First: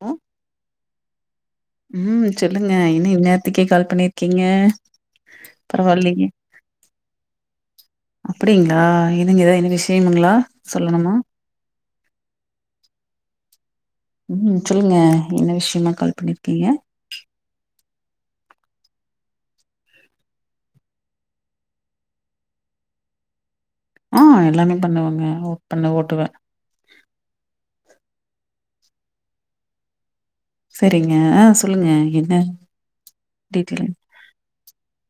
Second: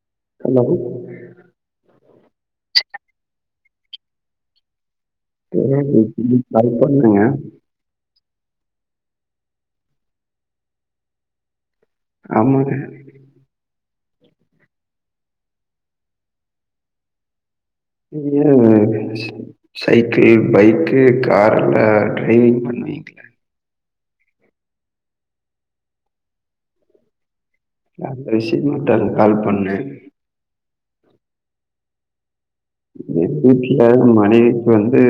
ம் ஹலோ ம் சொல்லுங்க என்ன இன்னேரத்துக்கே கால் பண்ணிருக்கீங்க பரவாயில்லைங்க [unintelligible] கால் பண்ணங்க அப்புடிங்ளா என்னங்க எதா என்ன விஷயமுங்களா சொல்லணுமா ஆமாங்க ம் சொல்லுங்க என்ன விஷயமா கால் பண்ணிருக்கீங்க [unintelligible] சைக்கிள் பைக்கு கார்ல ட்ரைவிங் பண்ணுவீங்ளா ஆ எல்லாமே பண்ணுவங்க ஒ பண்ணுவ ஓட்டுவே அத ரிசீவ் மட்டருக் கால் பண்ண சேரிங்க ஆ சொல்லுங்க என்ன எங்க வீட்ல டீட்டெயில் மனைவிக்கு வந்து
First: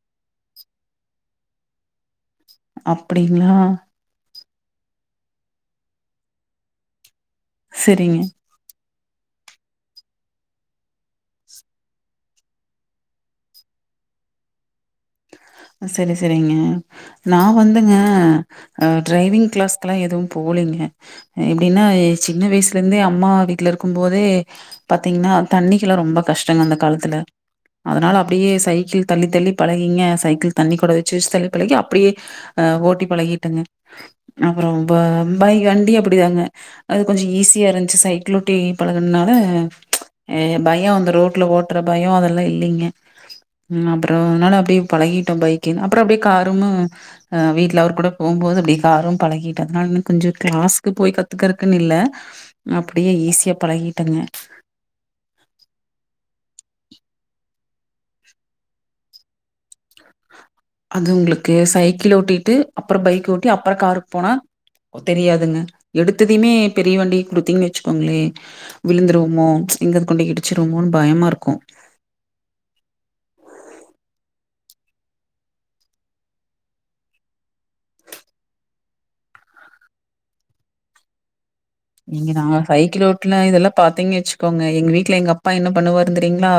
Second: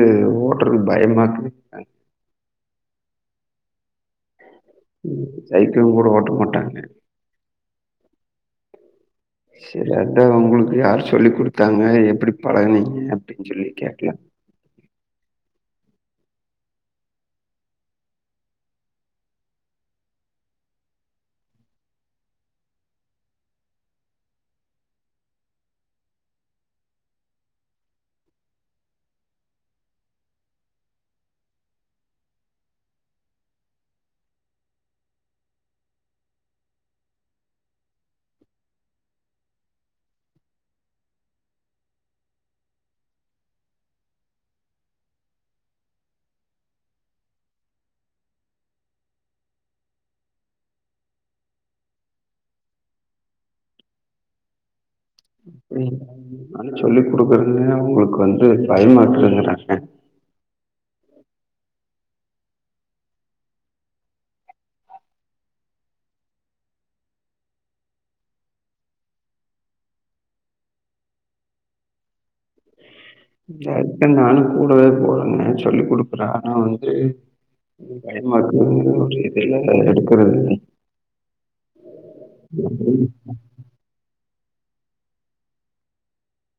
ஓட்ரக்கு பயமாருக்குதுன்றாங் அப்டிங்ளா சைக்கிளும் கூட ஓட்ட மாட்டாங்க சேரிங்க செரி அதா உங்குளுக்கு யார் சொல்லி குடுத்தாங்க எப்டி பழகனீங்க அப்டின் சொல்லி கேக்கலா செரி செரிங்க நா வந்துங்க அ ட்ரைவிங் க்ளாஸ்குல்லா எது போலைங்க எப்டினா சின்ன வய்சுல இருந்தே அம்மா வீட்ல இருக்கு போதே பாத்தீங்ன்னா தண்ணிகுல்லா ரொம்ப கஷ்டோங்க அந்த காலத்துல அதனால அப்டியே சைக்கிள் தள்ளி தள்ளி பழகிங்க சைக் தண்ணி கொடொ வெச்சு வெச்ச தள்ளி பழகி அப்டியே அ ஓட்டி பழகிட்டங்க அப்புறோ ப பைக் வண்டியு அப்டிதாங்க அது கொஞ்சோ ஈஸியா இருந்ச்சு சைக்கிலோட்டி பழகுன்னால பயோ அந்த ரோட்ல ஓட்ற பயோ அதல்லா இல்லீங்க ம் அப்புறோ அதனால அப்டியே பழகிடோ பைக்கு அப்புறோ அப்டியே காரூமு ஆ வீட்ல அவுர் கூட போம்போது அப்டியே காரு பழகிட்ட அதனால இன்னு கொஞ்சோ க்ளாஸ்க்கு போய் கத்துக்கறக்குன் இல்ல அப்டியே ஈஸியா பழகிட்டேங்க நாங்க சொல்லிக் கொடுக்குறது அவங்குளுக்கு வந்து பயமா இருக்குதுங்றாங்க அது உங்குளுக்கு சைக்கிள் ஓட்டிட்டு அப்புறோ பைக் ஓட்டி அப்புறோ காருக் போனா தெரியாதுங்க எடுத்ததையுமே பெரிய வண்டிய குடுத்தீங்கன் வெச்சுக்கோங்ளே விழுந்துருவமோ எங்கது கொண்டு இடிச்சுருவமோன் பயமாருக்கு அதுக்க்தா நானு கூடவே போறேன்னே சொல்லி குடுக்குறே ஆனா வந்து பயமா இருக்கு அதனால வண்டியே எடுக்கறது இல்லங்க இங்க நா சைக்கிள் ஓட்னா இதல்லா பாத்தீங்க வெச்சுக்கோங்க எங்க வீட்ல எங்க அப்பா என்ன பண்ணுவரு தெரியுங்ளா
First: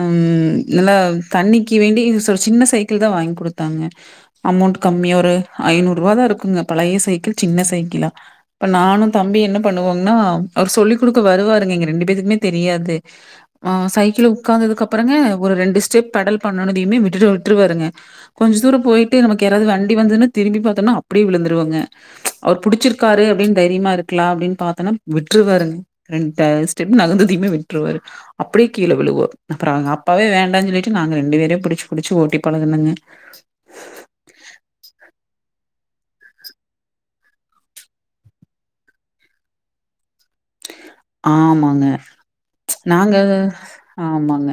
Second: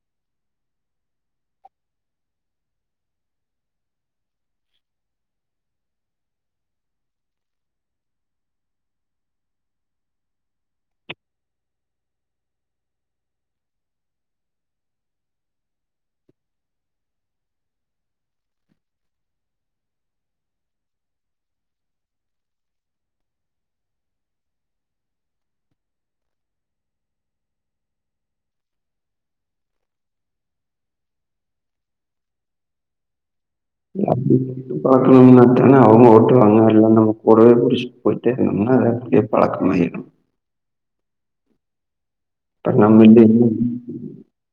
ம் நல்லா தண்ணிக்கு வேண்டி ஒரு சின்ன சைக்கிள் தா வாய்ங் குடுத்தாங்க அமௌண்ட் கம்மியா ஒரு ஐநூறுவாதா இருக்குங்க பழைய சைக்கிள் சின்ன சைக்கிளா அப்ப நானு தம்பி என்ன பண்ணுவோங்னா அவர் சொல்லி குடுக்க வருவாருங்க எங்க ரெண்டு பேருத்துக்குமே தெரியாது அவ சைக்கிள்ல உக்காந்ததுக் அப்பறங்க ஒரு ரெண்டு ஸ்டெப் பெடல் பண்ணெனதியுமே விட்டுடு விட்ருவாருங்க கொஞ்சோ தூர போய்ட்டு நமக்கு யராது வண்டி வந்துதுனு திரும்பி பாத்தோனா அப்டியே விழுந்துருவோங்க அவுர் புடிச்சிருக்காரு அப்டின் தைரியமா இருக் க்லா அப்டின் பாத்தோனா விட்டுறுவாருங்க ரெண்டு ஸ்டெப் நகந்ததியுமே விட்டுறுவாரு அப்டியே கீழ விழுவ்வோ அப்புறோங்க அப்பவே வேண்டான் சொல்லிட்டு நாங்க ரெண்டு பேரே புடிச்சு புடிச்சு ஓட்டி பழகனங்க அப்டிங்க ஓட்டி பழக்னாதான அவங்க ஓட்டுவாங்க இல்ல நம்ம கூடவே புடிச்சுட்டு போயிட்டே இருந்தோனா எப் வழக்கமாயிரும் ஆமாங்க இப்ப ச் நம்ம நாங்க எது இல்லையே ஆமாங்க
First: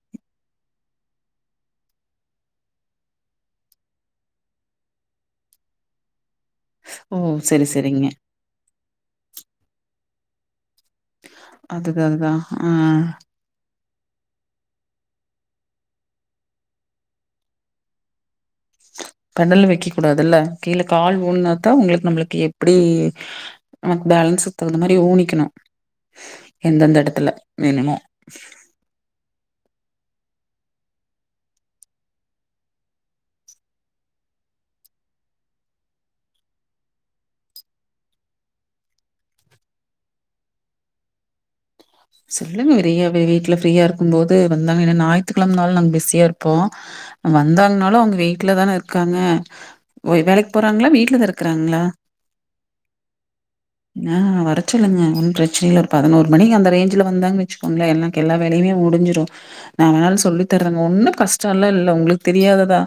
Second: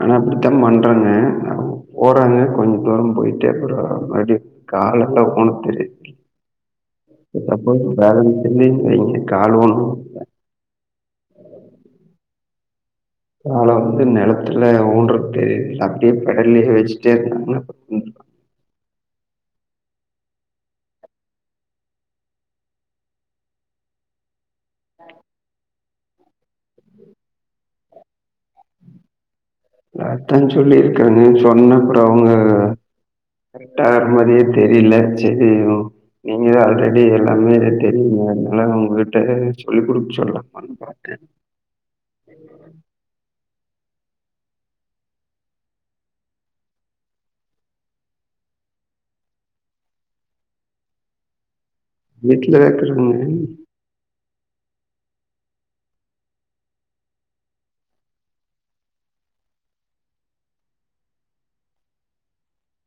ஆனா அப்டித்தா பண்றாங்க போறாங்க கொஞ்ச தூரம் போயிட்டே அப்புறம் மறுபடி கால எல்லா ஊன தெரில ஓ! இப்ப சரி, போய் சரிங்க. பேலன்ஸ் இல்லமா கால் ஊனி அதுக்காகதா ஆ கால வந்து நிலத்துல ஊண்ட்றது அப்டியே பெடல்லயே வச்சுட்டே இருந்தாங்கன்னா பெடல்ல வைக்க கூடாதுல்ல கீழ கால் ஊன்னாத்தா உங்களுக்கு நம்மளுக்கு எப்படி அ பேலன்ஸ் தகுந்த மாரி ஊனிக்கணும் எந்தெந்த எடத்துல வேணுமோ த்தான் சொல்லி இருக்காங்க சொன்ன அப்புறம் அவுங்க கரெக்ட் ஆன மாரியே தெரியல செரி நீங்க ஆல்ரெடி எல்லாமே தெரியும்ல அதனால உங்ககிட்ட சொல்லி குடுக்க சொல்லலாமா அதா பாத்தே சொல்லுங்க வெறைய வீட்டுல ஃப்ரீயா இருக்கும் போது வந்தாங்க ஏன்ன ஞாயித்துக்கிழமனால நாங்க பிஸியா இருப்போ வந்தாங்கனாலு அவுங்க வீட்டுலதான இருக்காங்க ஓ வேலைக்கு போறாங்களா வீட்டுலதா இருக்கிறாங்களா வீட்லதா இருக்காங்க [unintelligible] ஆ வரச்சொல்லுங்க ஒன்னு பிரச்சனல்ல பதினோரு மணி அந்த ரேஞ்ச் இதுல வந்தாங்கன் வச்சுக்கோங்கள்ளே எனக்கு எல்லா வேலையுமே முடிஞ்சிரும் நா வேணாலும் சொல்லி தர்றேங்க ஒன்னும் கஷ்டம் எல்லா இல்ல உங்களுக்கு தெரியாததா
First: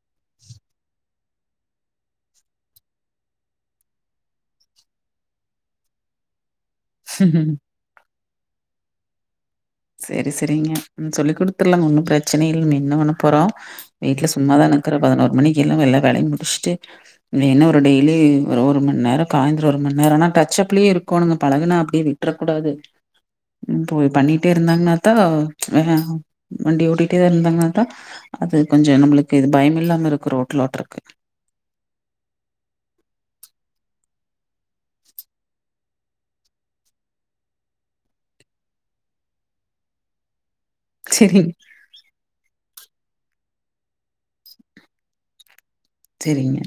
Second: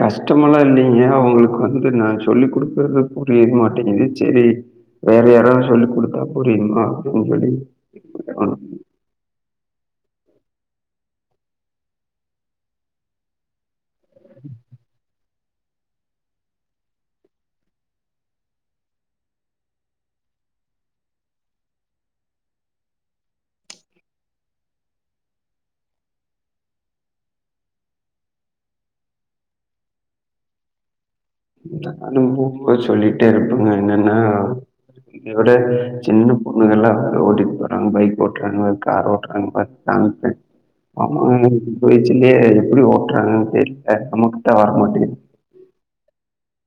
கஷ்டமெல்லா இல்லைங்க அவுங்களுக்கு வந்து நா சொல்லி குடுக்குறது புரிய மாட்டேங்குது செரி வேற யாராவது சொல்லிக் குடுத்தா புரியுமா அப்படின்னு சொல்லி செரி செரிங்க சொல்லி குடுத்துரலாங்க ஒன்னும் பிரச்சன இல்ல என்ன பன்ன போறோ வீட்டுல சும்மாதான இருக்கறோ பதினோரு மணிக்கு எழுந்து எல்லா வேலையு முடிச்சுட்டு என்ன ஒரு டெய்லி ஒரு ஒரு மண் நேரம் சாய்ந்தரம் ஒரு மண் நேரம்னா டச் அப்லேயே இருக்கோனு பழகுனா அப்டியே விட்றக்கூடாது ம் போய் பண்ணி ட்டே இருந்தாங்கன்னா தா ஏ வண்டி ஓட்டிட்டே இருந்தாங்கன்னா தா அது கொஞ்சோ நம்மளுக்கு இது பயமில்லாம இருக்கும் ரோட்டுல ஓட்டுறதுக்கு நானு போம்போது சொல்லிட்டே இருப்பாங்க என்னன்னா உன்னய விட சின்ன பொண்ணுகள்லா ஓட்டிட்டு போடுறாங்க பைக் ஓட்டுறாங்க கார் ஓட்டுறாங்க பாத்தியா அங்க சரிங்க, ஆமாங்க போயச்சுலயே எப்படி ஓட்டுறாங்கன் தெரியல நமக்குத்தா வரமாட்டேங்குது செரிங்க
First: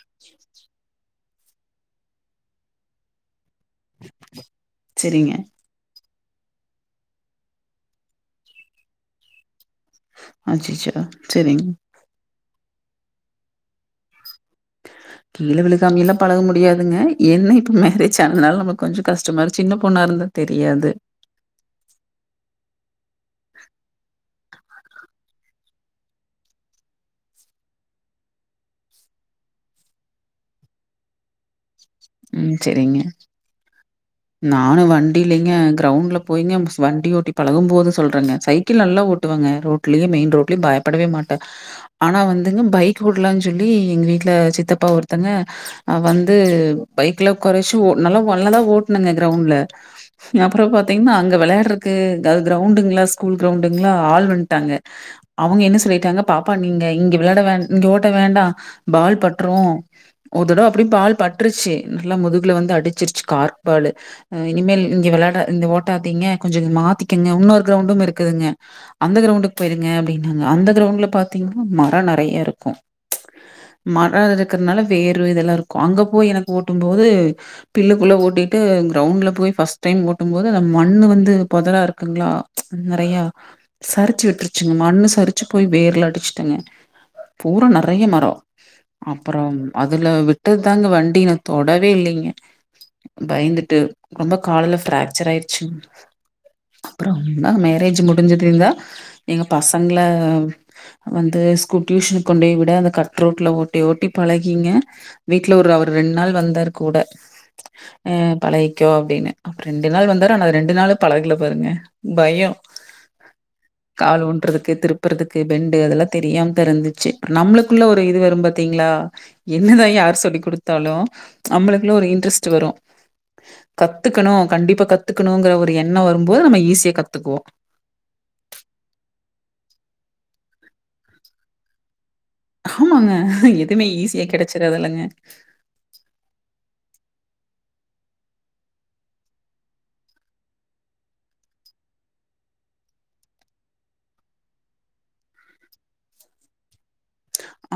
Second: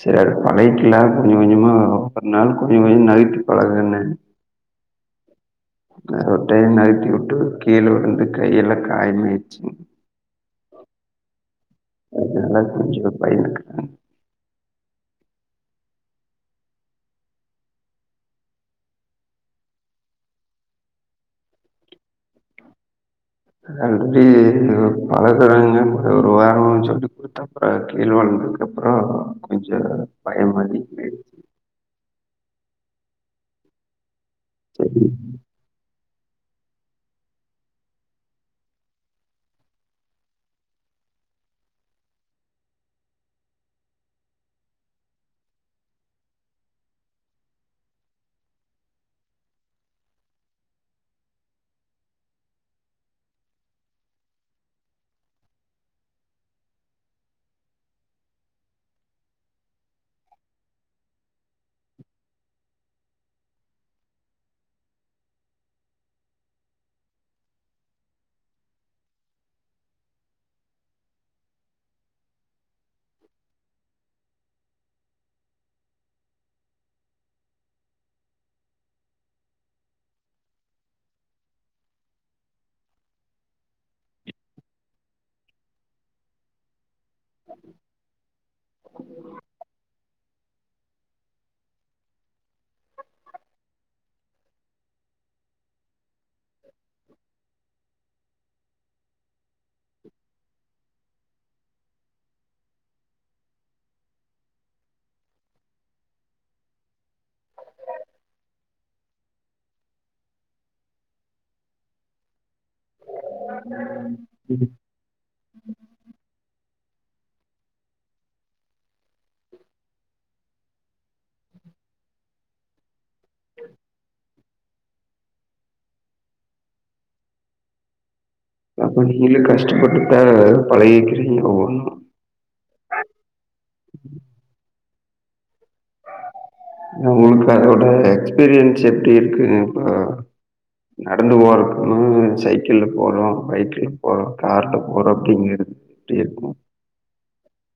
செரி அடுத்து பழகிக்கலா கொஞ்ச கொஞ்சமா ஒரு நாள் கொஞ்ச கொஞ்ச நைட்டு பழகுனே சரிங்க. ஒரு டையம் நிறுத்தி விட்டு கீழ விழுந்து கையெல்லா காயம் ஆயிடுச்சு அச்சச்சோ செரிங்க அதனால கொஞ்சோ பயம் இருக்கு கீழ விழுகாமெல்லா பழக முடியாதுங்க ஏன்னா இப்போ மேரேஜ் ஆனனால நம்மளுக்கு கொஞ்ச கஷ்டமாக இரு சின்ன பொண்ணா இருந்தா தெரியாது அதா இங்கயே நம்ம பழகலாங்க தரங்க ஒரு வாரமா சொல்லி குடுத் அப்போ கீழ விழுந்ததுக்கப்புறோ கொஞ்சோ பயம் வந்துச்சி உம் செரிங்க நானு வண் டியிலெங்க கிரௌண்ட்ல போயிங்க வண்டி ஓட்டி பழகும் போது சொல்றங்க சைக்கிள் நல்லா ஓட்டுவேங்க ரோ ட்லயு மெயின் ரோட்லயு பயப்படவே மாட்ட ஆனா வந்துங்க பைக் உட்லான் சொல்லி எங்க வீட்டுல சித்தப்பா ஒருத்தங்க அ வந்து பைக்ல ஒக்காற வெச்சி ஓ நல்லா மொல்லதா ஓட்னங்க கிரௌண்ட்ல அப்றோ பாத்தீங்கன்னா அங்க விளையாட்றக்கு க கிரௌண்டுங்களா ஸ்கூல் கிரௌண்டுங்களா ஆள் வந்டாங்க அவுங்க என்ன சொல்லிட்டாங்க பாப்பா நீங்க இங்க விளையாட வேண் இங்க ஓட்ட வேண்டா பால் பட்றோ ஒரு தடவ அப்டியு பால் பட்ருச்சு நல்லா முதுகுல வந்து அடிச்சிருச்சு கார்க் பால் ம் இனிமேல் இங்க விளையாட இங்க ஓட்டாத்தீங்க கொஞ்சோ மாத்திக்கங்க இன்னொரு கிரௌண்டு இருக்குதுங்க அந்த கிரௌண்டுக்கு போயிருங்க அப்டின்னாங்க அந்த கிரௌண்ட்ல பாத்தீங்கன்னா மரோ நறைய இருக்கு மரோ இருக்கறனால வேர்வ இதெல்லா இருக்கு அங்க போய் எனக்கு ஓட்டும் போது பிலுக்குள்ள ஓட்டிட்டு கிரௌண்ட்ல போய் ஃபர்ஸ்ட் டைம் ஓட்டும் போது அந்த மண்ணு வந்து பொதரா இருக்குங்களா நறையா சரிச்சி விட்டுருச்சுங்க மண்ணு சரிச்சு போய் வேர்ல அடிச்சுட்டேங்க பூரா நறைய மரோ அப்பறம் அதுல விட்டதுதாங்க வண்டி நா தொடவே இல்லைங்க பயந்துட்டு ரொம்ப கால்ல ஃப்ராக்சர் ஆயிருச்சுங்க அப்றோ மேரேஜ் முடிஞ்சதுந்தா எங்க பசங்கள வந்து ஸ்கூ டியூஷனுக்கு கொண்டு போய் விட அந்த கட்ரோட்ல ஓட்டி ஓட்டி பழகிங்க வீட்ல ஒரு அவர் ரெண்டு நாள் வந்தார் கூட அ பழகக்கோ அப்டின்னு அப்ப ரெண்டு நாள் வந்தாறு ஆனா அந்த ரெண்டு நாளு பழகல பாருங்க பயோ கால் உண்டுறதுக்கு திருப் திருப்பறதுக்கு பெண்டு அதெல்லா தெரியாம தா இருந்துச்சி நம்மளுக்குள்ள ஒரு இது வரும் பாத்தீங்களா என்னதா யார் சொல்லி குடுத்தாலு நம்மளுக்குள்ள ஒரு இன்ட்ரெஸ்ட் வரு கத்துக்கணு கண்டிப்பா கத் கத்துக்கணுங்கற ஒரு எண்ணோ வரும்போது நம்ம ஈஸியா கத்துக்குவோ அப்ப நீங்களே கஷ்டப்பட்டுதா பழகிக்கிறீங்க ஒவ்வொன்னு ஆமாங்க எதுவுமே ஈஸியா கெடைச்சிராதில்லைங்க உங்களுக்கு அதோட எக்ஸ்பீரியன்ஸ் எப்டி இருக்கு இப்ப நடந்து போறதுக்கோ சைக்கிள்ல போறோ பைக்ல போறோ கார்ல போறோ அப்டிங்கிறது எப்டி இருக்கோ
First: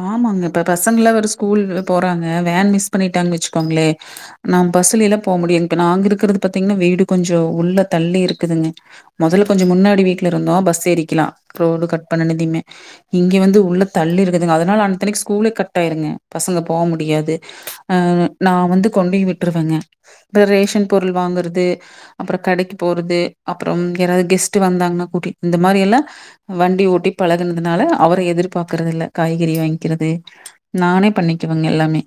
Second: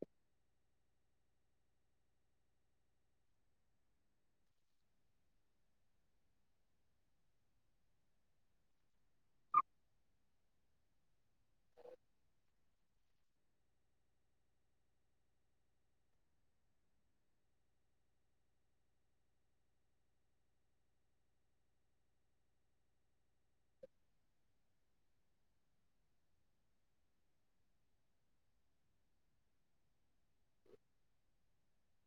ஆமாங்க இப்ப பசங்கல்லா வேற ஸ்கூல்ல போறாங்க வேன் மிஸ் பண்ணிட்டாங்க வெச்சுக்கோங்களே நா பஸ்ஸுலல்லா போ முடியாது இப்ப நாங் இருக்கறது பாத்தீங்கன்னா வீடு கொஞ்சோ உள்ள தள்ளி இருக்குதுங்க மொதல்ல கொஞ்சோ முன்னாடி வீட்டுல இருந்தோ பஸ் ஏரிக்லா ரோடு கட் பண்ணனதிமே இங்க வந்து உள்ள தள்ளி இருக்குதுங்க அதனால அன்தனைக்கு ஸ்கூலே கட் ஆாயிருங்க பசங்க போ முடியாது அ நா வந்து கொண்டேய் விட்டுருவேங்க அப்றோ ரேஷன் பொருள் வாங்குறது அப்றோ கடைக்கு போறது அப்புறம் யாராது கெஸ்ட் வந்தாங்கன்னா கூட்டிட்டு இந்த மாரி எல்லா வண்டி ஓட்டி பழகுனதுனால அவர எதிர் பாக்கறது இல்ல காய்கறி வாங்கிக்கிறது நானே பண்ணிக்குவேங்க எல்லாமே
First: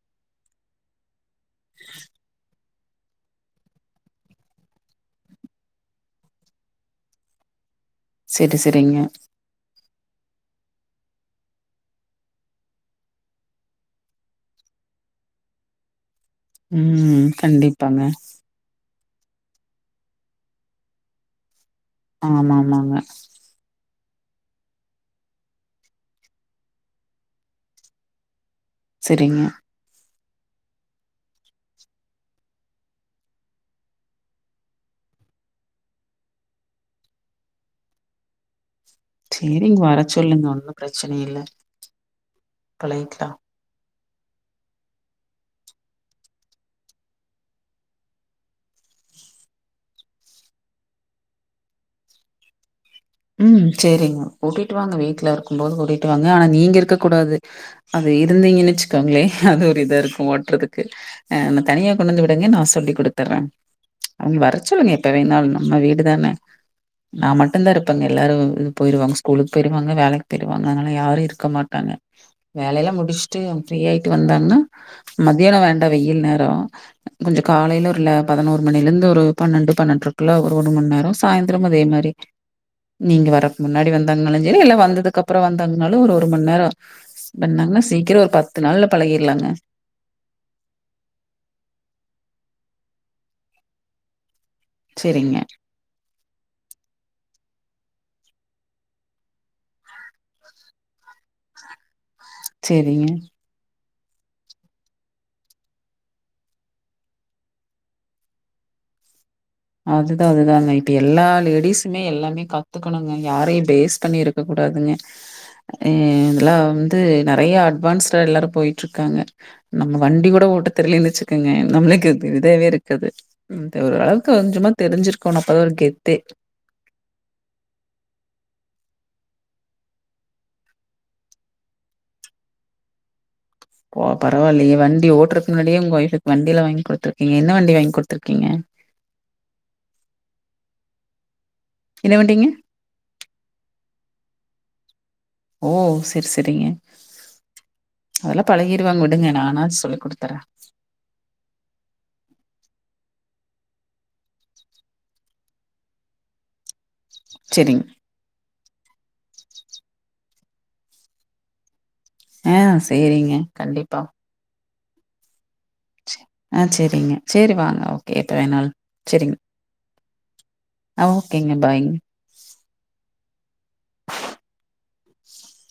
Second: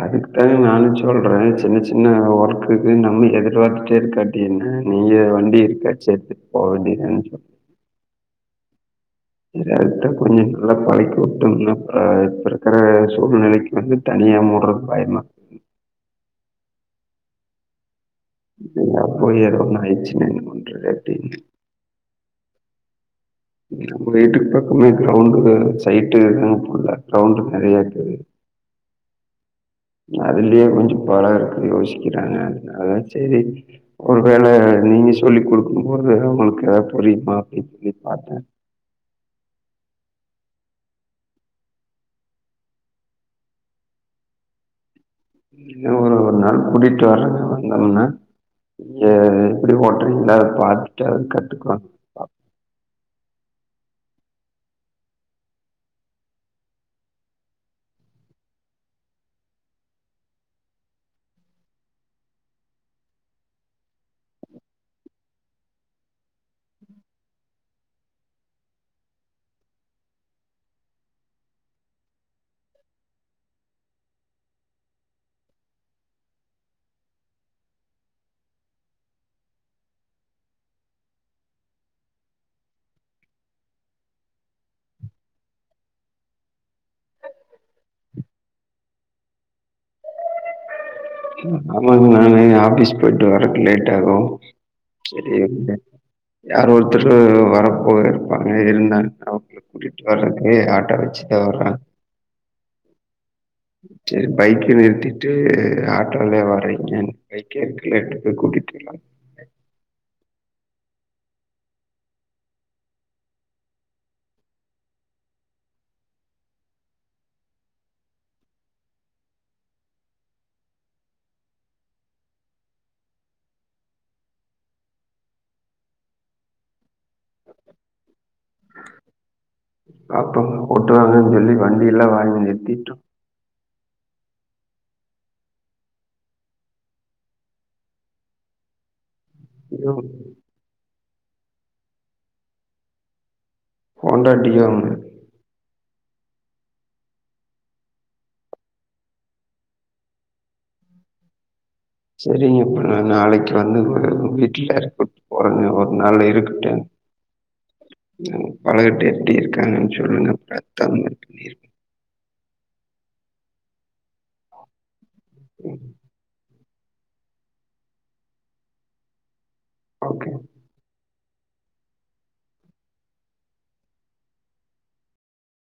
அதுக்குதாங்க நானு சொல்றே சின்ன சின்ன ஒர்க் அதுக்குன்னு நப்பி எதிர்பாத்துட்டே இருக்காட்டி என்ன நீங்க வண்டி எதுக்காச்சி எடுத்துட் போக வேண்டிதாங்க செரி செரிங்க டேரக்டா கொஞ்சோ நல்லா பழக்கி உட்டோம்னா இப்ப இருக்கற சூழ்நிலைக்கு வந்து தனியா மோட்றதுக்கு பயம்தா ம் கண்டிப்பாங்க நா போயே ரொம்ப நாளாயிடுச்சுங்க என்ன பண்ற எப்டின்னு ஆமா ஆமாங்க நம்ம வீட்டுக்கு பக்கமே கிரௌண்டு் சைட்டுங்க ஃபுல்லா கிரௌண்ட் நெறைய இருக்குது செரிங்க அதுலே கொஞ்சோ பலம் இருக்குது யோசிக்கிறாங்க அதனால சேரி ஒரு வேள நீங்க சொல்லி் குடுக்கும் போது உங்களுக்கு எதா புரியுமா அப்டின் சொல்லி பார்த்தேன் சேரி இங்க வர சொல்லுங்க ஒன்னும் பிரச்சனை இல்ல பழகிக்கலாம் இங்க ஒரு ஒரு நாள் கூட்டிட்டு வரங்க வந்தோம்னா எப்டி ஓட்டுறீங்கள பார்த்துட்டு அது கத்துக்கலாம் ம் சேரிங்க கூட்டிட்டு வாங்க வீட்ல இருக்கும் போது கூட்டிட்டு வாங்க ஆனா நீங்க இருக்க கூடாது அங்க இருந்தீங்கன்னு வச்சுக்கோங்களே அது ஒரு இதா இருக்கும் ஓட்டுறதுக்கு ஆ தனியா கொண்டுந்து விடுங்க நான் சொல்லி் கொடுத்துறேன் அவுங்க வரச்சொல்லுங்க எப்ப வேணாலும் நம்ம வீடுதானே நான் மட்டும்தான் இருப் பாங்க எல்லாரும் ம் போய்ருவாங்க ஸ்கூலுக்கு போய்டுவாங்க வேலைக்கு போய்டுவாங்க அதனால யாரும் இருக்க மாட்டாங்க வேலல்லாம் முடுச்சுட்டு அவுங்க ஃப்ரீயா ஆய்ட்டு வந்தாங்கன்னா மதியானம் வேண்டாம் வெயில் நேரோ கொஞ்சோ காலையில ஒருல பதினோரு மணில இருந்து ஒரு பன்னண்டு பன்னெண்றைக்குள்ள ஒரு ஒருமண் நேரோ சாய்ந்தரம் அதே மாரி நீங்க வரக்கு முன்னாடி வந்தாங்கனாலும் சேரி இல்ல வந்ததுக்கு அப்றோம் வந்தாங்கன்னாலும் ஒரு ஒருமண் நேரம் பண்ணாங்கன்னா சீக்கிரோ ஒரு பத்து நாள்ல பழகிறலாங்க ஆமாங்க நான் ஆபிஸ் போய்ட்டு வறக்கு லேட் ஆகும் சேரி செரிங்க இருங்க யார் ஒருத்தர் சொ வரப்போக இருப்பாங்க இருந்தா அவங்களுக்கு கூட்டிட்டு வர்றதுக்கு ஆட்டோ வச்சுதான் வர்றேன் சேரிங்க சேரி பைக்க நிறுத்திட்டு ஆ ட்டோலே வரேங்க பைக்கே இருக்குல எட்டு போய் கூட்டிட்டுள்ளாம் அதுதான் அதுதாங்க இப்ப எல்லா லேடிஸுமே எல்லாமே கத்துக்கணுங்க யாரையும் பேஸ் பண்ணி இருக் இருக்க கூடாதுங்க எ ஏன்ட்லாம் வந்து நறையா அட்வான்ஸ்டா எல்லாரும் போய்ட்டு இருக்காங்க நம்ம வண்டி கூட ஓட்ட தெர்லேனு வச்சுக்கேங்க நம்மளுக்கு இது இதேவே இருக்காது இந்த ஒரு அளவு கொஞ்சமா தெரிஞ்சிருக்கணும் அப்பதான் ஒரு கெத்தே அப்ப ஓட்டுவாங்கன்னு சொல்லி வண்டில்லாம் வாங்கி எத்திட்டோம் ஓ பரவாயில்லையே வண்டி ஓட்டுறக்கு முன்னாடியே உங்க ஒய்ஃப்க்கு வண்டியல்லா வாங்கி குடுத்துருக்கீங்க என்ன வண்டி வாங்கி குடுத்துருக்கீங்க டியோ என்ன வண்டீங்க ஹோண்டா டியோங்க ஓ சேர் சேரிங்க அதல்லாம் பழகிடுவாங்க விடுங்க நானா சொல்லி் குடுத்தற சேரிங்க இப்ப நான் நாளைக்கு வந்து கூட வீட்டுல உட் ஒரு ஒரு நாள் இருக்கட்டு சேரிங்க பழகிட்டு எப்டி இருக்காங்கன்னு சொல்லுங்கத்தத்த இருங்க ஆ சேரிங்க கண்டிப்பா பண்ணிருக்கோ ஆ சேரிங்க சேரி வாங்க ஓகே எத்தன நாள் சேரிங்க ஓகே ஆ ஓகேங்க பாய்